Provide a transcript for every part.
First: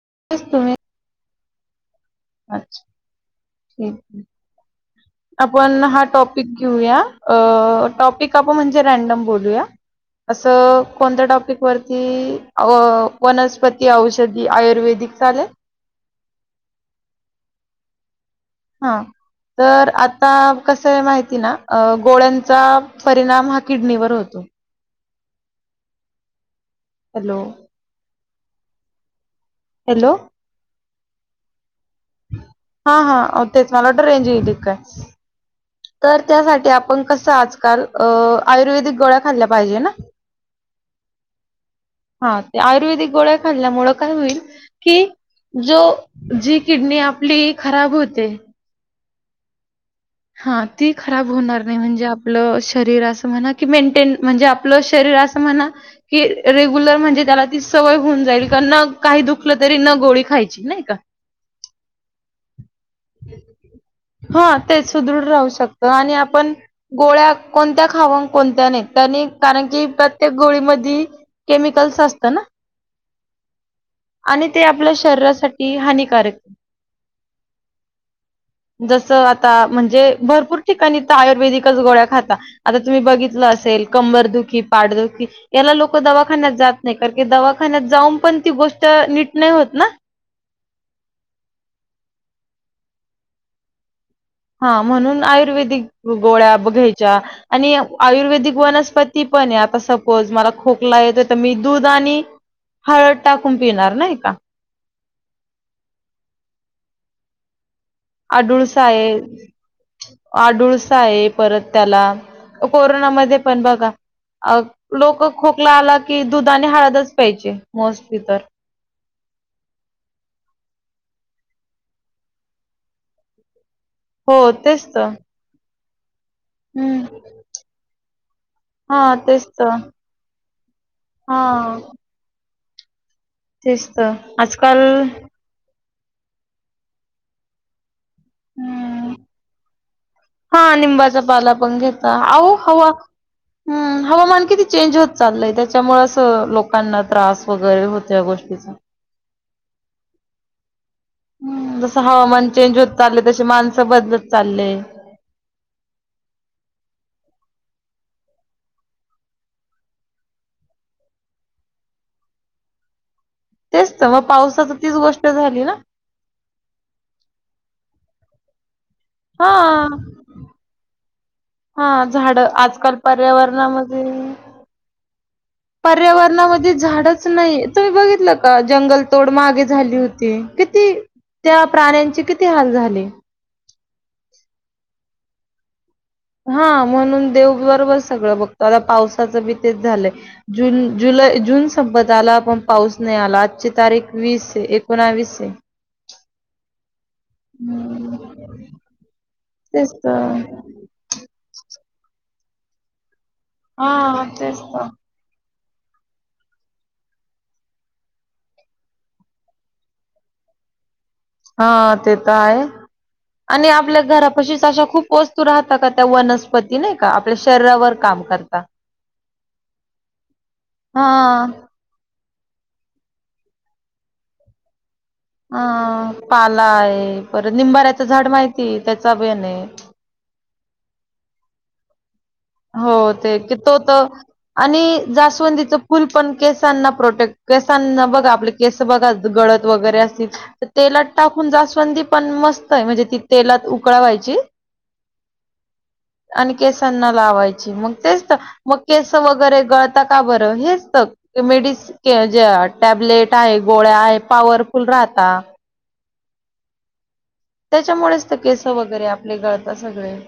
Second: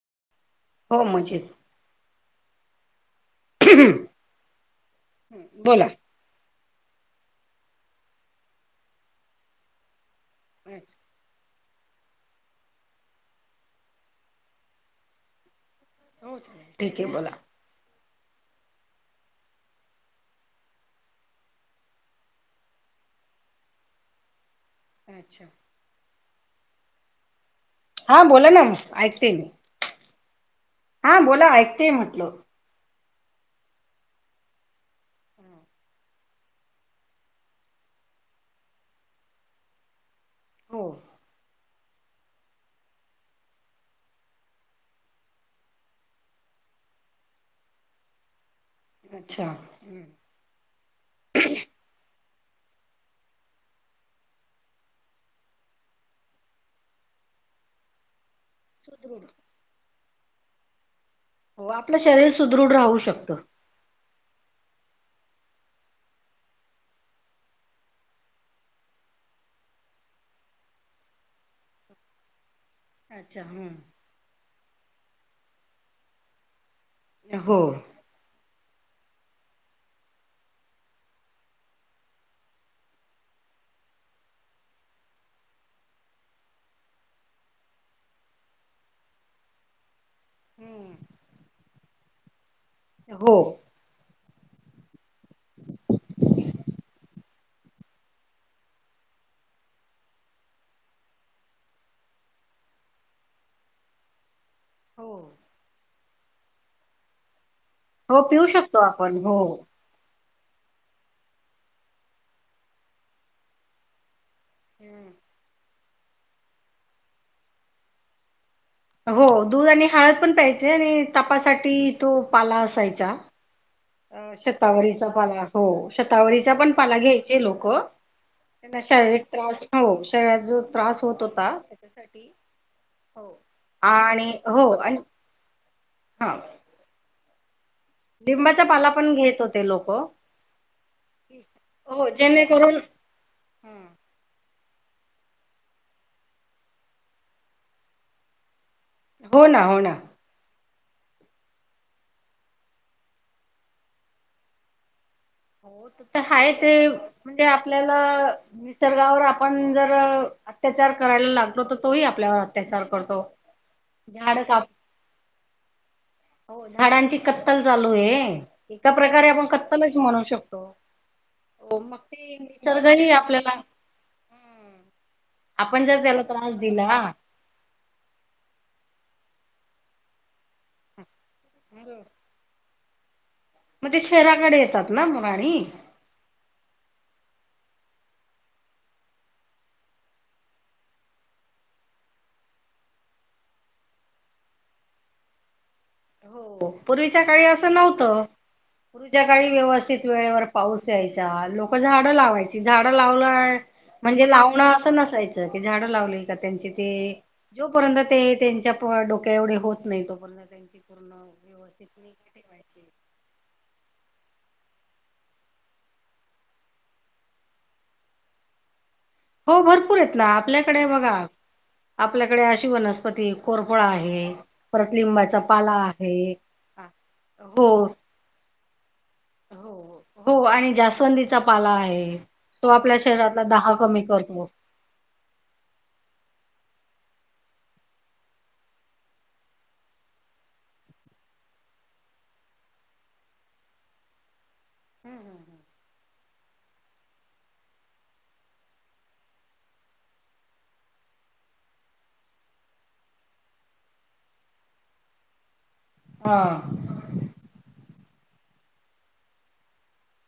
[inaudible] हो मजेत. अच्छा हम हम आपण बोला हा टॉपिक घेऊया. अ टॉपिक आपण म्हणजे रँडम बोलूया. हो असं कोणत्या टॉपिक वर की अ वनस्पती औषधी आयुर्वेदिक चालेल? ठीक आहे बोला. हां. तर आता कस आहे माहिती ना गोळ्यांचा परिणाम हा किडनीवर होतो, हम. [inaudible] हॅलो. हां बोला ना म ऐकते मी. हॅलो, हा बोला ऐकतेय म्हटल. हां हां तेच मला वाटलं रेंज गेली की काय. [inaudible] तर त्यासाठी आपण कसं आज काल आयुर्वेदिक गोळ्या खाल्ल्या पाहिजे ना? हो. हा ते आयुर्वेदिक गोळ्या खाल्ल्यामुळ काय होईल की जो जी किडनी आपली खराब होते अच्छा, हां ती खराब होणार नाही म्हणजे आप पल शरीर अस म्हणा की मेंटेन म्हणजे आपलं शरीर अस म्हणा कि रेग्युलर म्हणजे त्याला ती सवय होऊन जाईल का न सुदृढ काही दुखलं तरी न गोळी खायची नाही का? हो आपलं शरीर सुदृढ राहू शकत. ते सुदृढ राहू शकत, आणि आपण गोळ्या कोणत्या खाऊ कोणत्या नाही त्यांनी कारण प्रत्येक गोळीमधी केमिकल्स असत ना? अच्छा हम्म. आणि ते आपल्या शरीरासाठी हानिकारक हो. जस आता म्हणजे भरपूर ठिकाणी आयुर्वेदिकच गोळ्या खाता आता तुम्ही बघितलं असेल कंबर दुःखी, पाट दुःखी याला लोक दवाखान्या जात नाही कारण की दवाखान्यात जाऊन पण ती गोष्ट नीट नाही होत ना? हम्म. हो. हा, म्हणून आयुर्वेदिक गोळ्या ब घ्यायच्या, आणि आयुर्वेदिक वनस्पती पण आहे. आता सपोज मला खोकला येतोय तर मी दूध आणि हळद टाकून पिणार नाही का? हो हो पिऊ शकतो आडूळसा आहे, आपण हो आडूळसा आहे, परत त्याला कोरोनामध्ये पण बघा अ लोक खोकला आला की दुध आणि हळदच प्यायची. मोस्टली तर. हो दूध आणि हळद पण प्यायचे. आणि तपासाठी तो पाला असायचा. अ हो तेच तर शतावरीचा पाला, हो शतावरीचा पण पाला हम्म घ्यायचे लोक. त्यांना हा शारीरिक तेच त्रास तर हो शरीरात जो त्रास होत हा होता त्याच्यासाठी. हो तेच तर आणि हो आजकाल आणि हा लिंबाचा पाला हम्म पण घेत होते लोक हा निंबाचा पाला पण हो घेता अहो जेणेकरून हवा हवामान किती चेंज होत चालय त्याच्यामुळे अस लोकांना त्रास वगैरे होत या गोष्टीचा हो ना हो ना हम् जस हवामान चेंज होत चालले तशी माणसं बदलत चालले हो त तर हाय ते म्हणजे आपल्याला निसर्गावर आपण जर अत्याचार करायला लागलो तर तोही आपल्यावर अत्याचार विचार करतो तेच तर मग झाड काप पावसाच तीच गोष्ट झाली ना हो झाडांची कत्तल चालू आहे एका प्रकारे आपण हा कत्तलच म्हणू शकतो हो हा मग ते झाड आजकाल निसर्गही आपल्याला पर्यावरणामध्ये हम्म आपण जर त्याला त्रास पर्यावरणामध्ये दिला झाडच नाही तुम्ही बघितलं का जंगल तोड मागे झाली होती किती त्या प्राण्यांची किती हाल झाले. मग ते शहराकडे येतात ना मग राणी हा म्हणून देव बरोबर सगळं बघतो आता पावसाचं बी तेच झालंय जून जु जून संपत आला पण पाऊस नाही आला आजची तारीख वीस आहे एकोणावीस आहे. [inaudible] हो. पूर्वीच्या काळी असं हम्म नव्हतं पूर्वीच्या काळी तेच व्यवस्थित तर वेळेवर पाऊस यायचा लोक झाडं लावायची झाडं लावलं हा म्हणजे तेच लावणं तर असं नसायचं. झाड लावली का त्यांचे ते जोपर्यंत ते त्यांच्या डोक्या एवढे होत नाही तोपर्यंत त्यांची पूर्ण हा व्यवस्थित ते निगा तर आहे ठेवायची. आणि आपल्या घरापशी अशा खूप वस्तू राहता का त्या वनस्पती नाही का आपल्या शरीरावर काम करता. हो भरपूर येत ना आपल्याकडे हा बघा आपल्या. अशी वनस्पती कोरफड आहे परत लिंबाचा अ पाला आहे. पाला आहे परत हो निंबाऱ्याचं झाड माहिती त्याचा बेन आहे हो हो आणि जास्वंदीचा पाला आहे. तो हो आपल्या ते शरीरातला दाह तो कमी तर करतो. आणि जास्वंदीच फुल पण केस प्रोटेक्ट केसांना बघा आप केस बघा गळत वगैरे असतील तेलात टाकून जास्वंदी पण मस्त आहे म्हणजे ती तेलात उकळवायची. हम् हम् आणि केसांना व लावायचे मग तेच तर केस वगैरे गळतात का बरं हेच तर म्हणजे मेडिसिन टॅबलेट आहे गोळ्या आहे पॉवरफुल राहता. हां त्याच्यामुळेच तर केस वगैरे आपले गळतात सगळे.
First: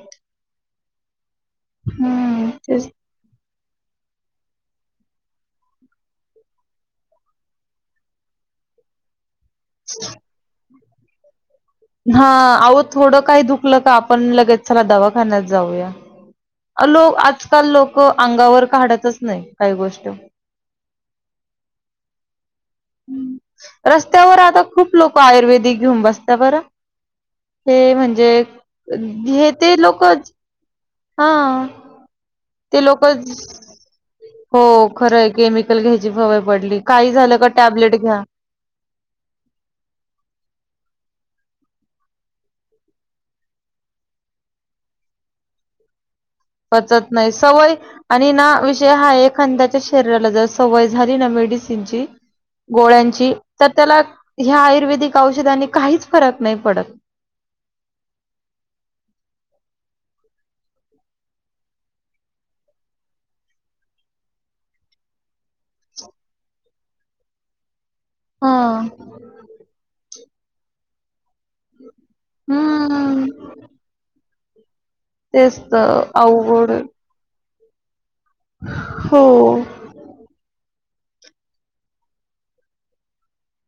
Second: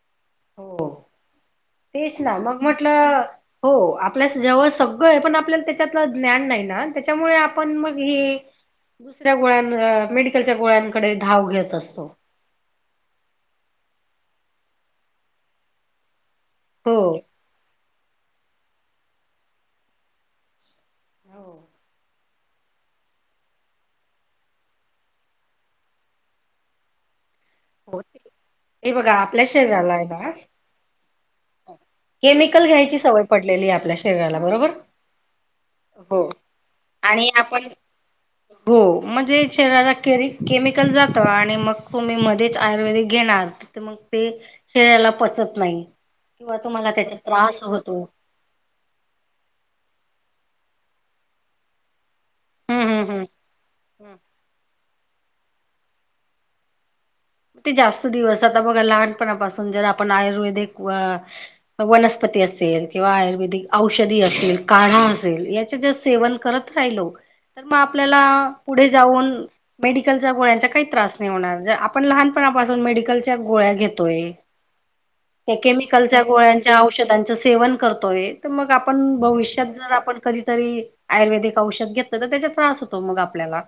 हो तेच ना हम्म मग तेच म्हटलं हो आपल्यास जेव्हा सगळं पण आपल्या त्याच्यातलं ज्ञान नाही ना त्याच्यामुळे आपण मग हे दुसऱ्या गोळ्यां मेडिकलच्या गोळ्यांकडे धाव घेत असतो हा आहो थोडं काही दुखलं का आपण लगेच चला दवाखान्यात जाऊया. अ हो. लो आजकाल लोकं अंगावर काढतच नाही काही गोष्टी ‌ हो रस्त्यावर आता खूप लोक आयुर्वेदिक घेऊन बसत्या बरं. हे म्हणजे बघा आपल्या हे ते शरीराला आहे लोकच ना हां केमिकल ते घ्यायची लोक सवय पडलेली आपल्या शरीराला हो बरोबर खरं केमिकल घ्यायची हो सवय पडली. काही आणि झालं का आपण टॅबलेट घ्या. हो म्हणजे शरीराला केमिकल जात आणि मग तुम्ही मध्येच आयुर्वेदिक घेणार मग ते शरीराला पचत नाही. किंवा तुम्हाला पचत त्याचा नाही त्रास सवय होतो आणि ना विषय हा एखद्याच्या शरीराला जस सवय झाली ना मेडिसीनची, हम्म हम्म हम्म. गोळ्यांची तर त्याला हम्म ह्या आयुर्वेदिक औषधाने काहीच फरक नाही पडत. ते जास्त दिवस आता बघा लहानपणापासून जर... आयुर्वेदिक वनस्पती असतील किंवा आयुर्वेद औषध असेल असय ह्याचे जर सेवन करत राहिलो. आपल्याला हा. पुढे जाऊन मेडिकलच्या गोळ्यांचा काही त्रास नाही होणार. पण लहानपणापासून हम्म मेडिकलच्या गोळ्या घेतोय. त्या तेच तर केमिकलच्या अवघड गोळ्यांच्या आहे. औषधां सेवन करतो आहे तर मग आपण हो. भविष्यात जर आपण कधीतरी आयुर्वेदिक औषध घेतलं तर त्याचा त्रास होतो मग आपल्याला.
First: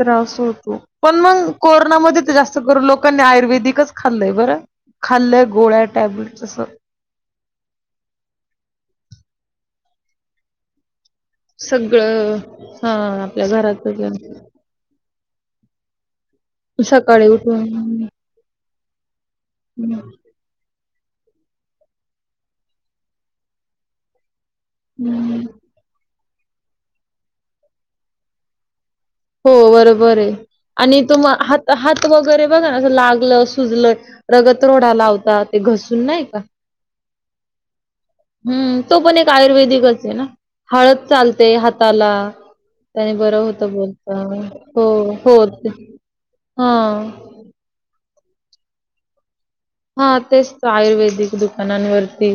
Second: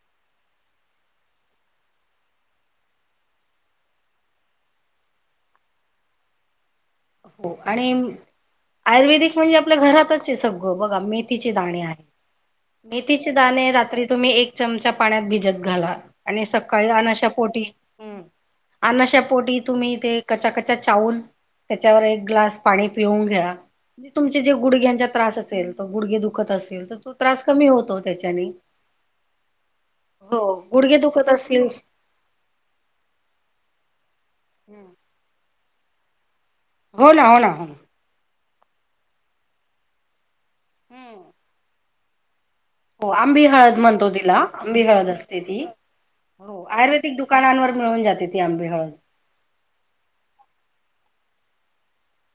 त्रास होतो पण मग कोरोनामध्ये तर जास्त करून लोकांनी आयुर्वेदिकच खाल्लंय बरं. खाल्लं गोळ टॅबलेट असं हो आणि आयुर्वेदिक म्हणजे आपल्या घरातच आहे सगळं बघा मी मथीचे दाणे आहे सगळं हा मेथीचे आपल्या दाणे रात्री घरातच तुम्ही एक चमचा पाण्यात भिजत घाला.. आणि सकाळी अनाशा पोटी.. अशा पोटी तुम्ही ते क्कचा चावल... त्याच्यावर एक ग्लास पाणी पिऊन घ्या म्हणजे तुमचे जे गुडग्यांचा त्रास असेल तर गुडगे दुख असल तर तो त्रास कमी होतो त्याच्याने.. हो बरोबर आहे. हो गुडघे आणि तुम दुखत असतील हात हात वगैरे बघा ना लागलं सुजलं.. रगत रोडा लावता ते घसून नाही का. हो ना हो ना हो ना. हम्म तो पण एक आयुर्वेदिकच आहे ना हळद चालते हाताला. हो त्यानी बरं आंबी होत हळद म्हणतो बोलता तिला आंबी हो हळद हो. असते ती हो हा आयुर्वेदिक दुकानांवर मिळून जाते ती आंबी हळ. हा तेच तर आयुर्वेदिक दुकानांवरती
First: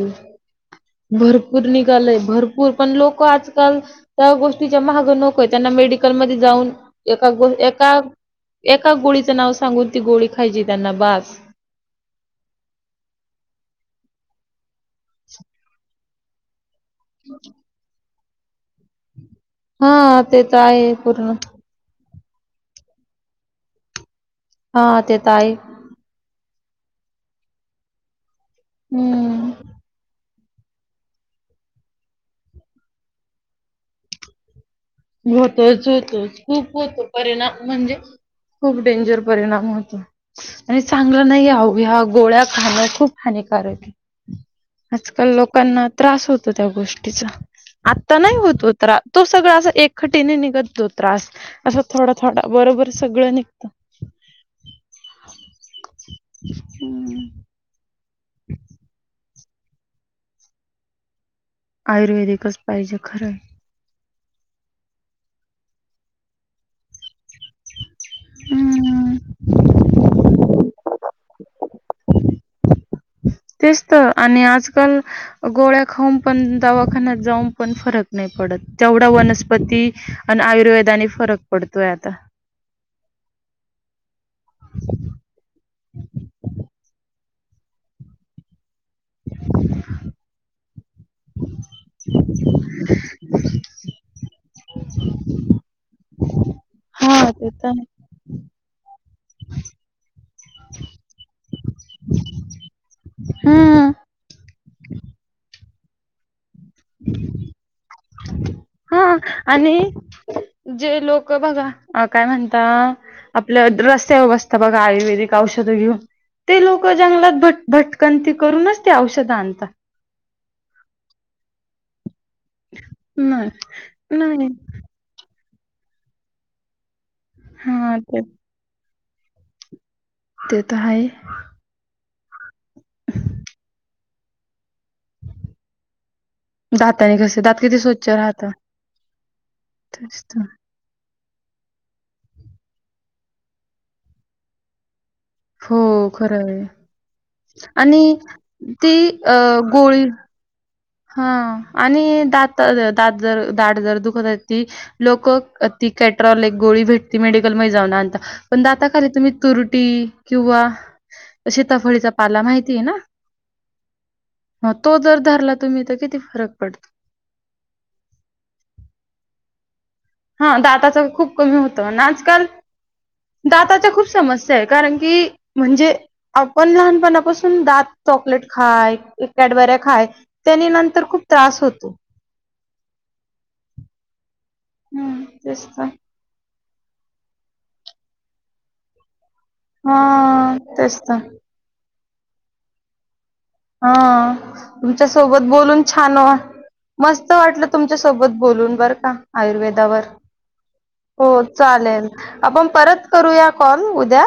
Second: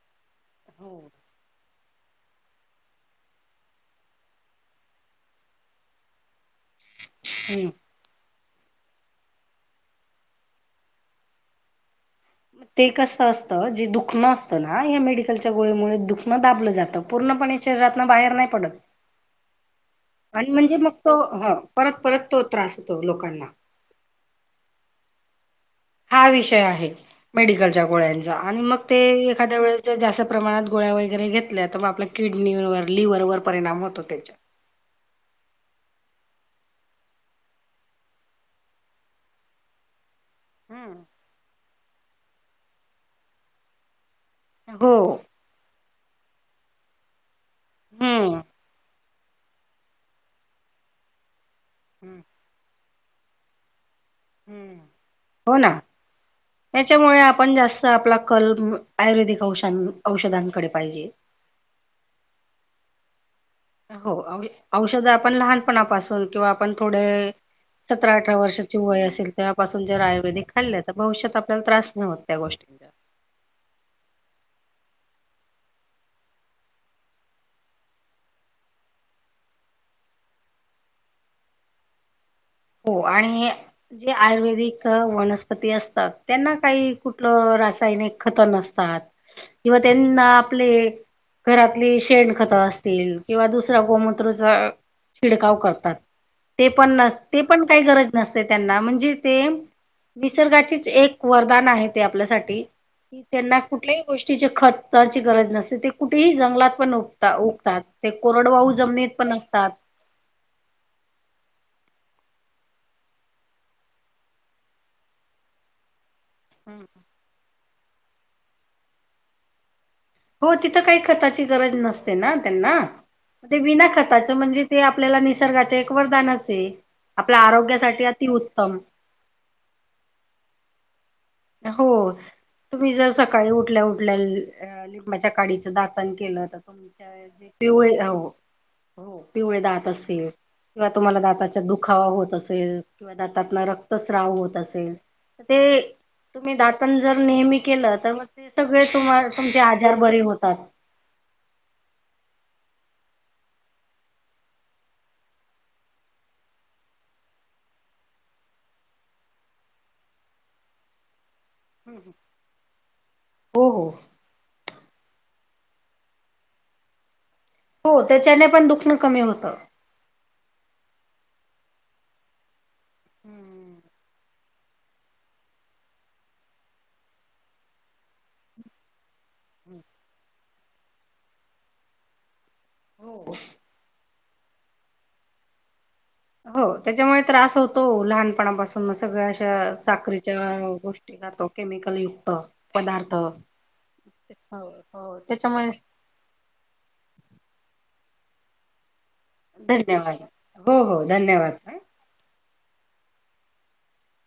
हम्म भरपूर नि... भरपूर पण लोक आजकाल त्या गोष्टी महाग नकोय त्यांना मेडिकलमध्ये जाऊन.. एका गो एका.. एका गोळीचं नाव सांगून ती गोळी खायची त्यांना बास. मग ते कसं असतं जे दुखणं असतं ना या मेडिकलच्या गोळ्यामुळे दुखणं दाबलं जातं. पूर्णपणे शरीरातन बाहेर नाही पडत. हा ते आणि तर म्हणजे आहे मग तो पूर्ण ह परत परत तो त्रास होतो लोकांना. हा ते तर आहे. हा विषय आहे मेडिकलच्या गोळ्यांचा आणि मग ते हम्म एखाद्या वेळे जास्त... प्रमाणात गोळ्या वगैरे घेतल्या तर मग आपल्या किडनीवर लिव्हर वर परिणाम होतो त्याच्या.. होतोच होत खूप होतो परिणाम म्हणजे.. खूप डेंजर परिणाम होतो. आणि चांगलं नाही अहया गोळ्या खाणं खूप हानिकारक आहे. हो आजकाल लोकांना त्रास होतो त्या गोष्टीचा आता नाही हम्म होतो तास. तो सगळ अस एकखटीने निघत तो त्रास असं थोडा थोडा बरोबर सगळं निघतं.. हो ना याच्यामुळे आपण जास्त आपला कल... आयुर्वेदिकऔष औषधांकडे पाहिजे. आयुर्वेदिकच पाहिजे खरं. हो औषध आपण लहानपणापासून किंवा आपण थोडे... सतरा अठरा वर्षाची वय हम्म असेल तेव्हापासून जे रा.. खाल्ल्या तर भविष्यात आपल्याला त्रास न होत त्या गोष्टींचा. तेच तर आणि आजकाल गोळ्या खाऊन पण दवाखान्यात जाऊन पण फरक नाही. पडत तेवढा वनस्पती आणि आयुर्वेदाने फरक पडतोय आता. हो आणि जे आयुर्वेदिक वनस्पती असतात त्यांना काही... कुठलं रासायनिक खत नसतात किंवा त्यांना आपले घरातली शेण खतं असतील किंवा दुस गोमत्रचा शीडकाव करतात ते पण न हा ते पण तर काही आहे. गरज नसते त्यांना म्हणजे ते- निसर्गाचीच एक वरदान आहे. ते आपल्यासाठी की त्यांना हम्म कुठल्याही गोष्टीचे खत ची गरज नसते ते कुठेही जंगलात पण उगतात ते कोरडवाहू जमनीत हा पण असतात. आणि जे लोक बगा काय म्हणता आपल्या रस्त्यावर बसता बघा आयुर्वेदिक औषधं घेऊन ते लोक जंगलात भट भटकंती करूनच ते औषधं आणतात. हो तिथं काही खताची गरज नसते. त्यांना त्यांना नाही. ते विना खताच नाही म्हणजे ते आपल्याला निसर्गाच एक वरदान अस आहे. आपल्या हा आरोग्यासाठी ते अतिउत्तम. ते तर आहे. हो तुम्ही जर सकाळी उठल्या उठल्या अ लिंबाच्या काडीचं दातान केलं तर दाताने कसे तुमच्या दात किती पिवळे स्वच्छ राहतात. हो पिवळे दात तेच असतील तर किंवा तुम्हाला दात चा दुखावा होत असेल किंवा दातातला रक्तस्राव होत असेल तर ते हो खरं तुम्ही आहे दातन जर नेहमी केलं आणि तर मग ते सगळे ती तुम्हा अ तुमचे आजार गोळी बरे होतात हा आणि दात, दात जर दाड जर दुखत ती लोक ती कॅट्रॉल एक गोळी भेटती मेडिकल मध्ये जाऊन आणता पण दाताखाली तुम्ही तुरटी किंवा शीताफळीचा पाला माहितीय ना हो हो. तो जर धरला तुम्ही तर किती फरक पडतो हो त्याच्याने पण दुखणं कमी होतं. हा दाताच खूप कमी होतं आणि आजकाल हम्म. दाताच्या खूप समस्या आहे कारण की म्हणजे आपण लहानपणापासून दात चॉकलेट खाय कॅडबऱ्या खाय त्यानी नंतर खूप त्रास होतो. हो. हम्म तेच का. हो त्याच्यामुळे त्रास होतो लहानपणापासून मग सगळं साखरीच्या हा तेच गोष्टी तर खातो केमिकल युक्त पदार्थ. हा हो तुमच्या हो सोबत त्याच्यामुळे बोलून छान मस्त वाटलं तुम सोबत बोलून बर का आयुर्वेदावर हो चालेल. आपण परत करूया कॉल उद्या.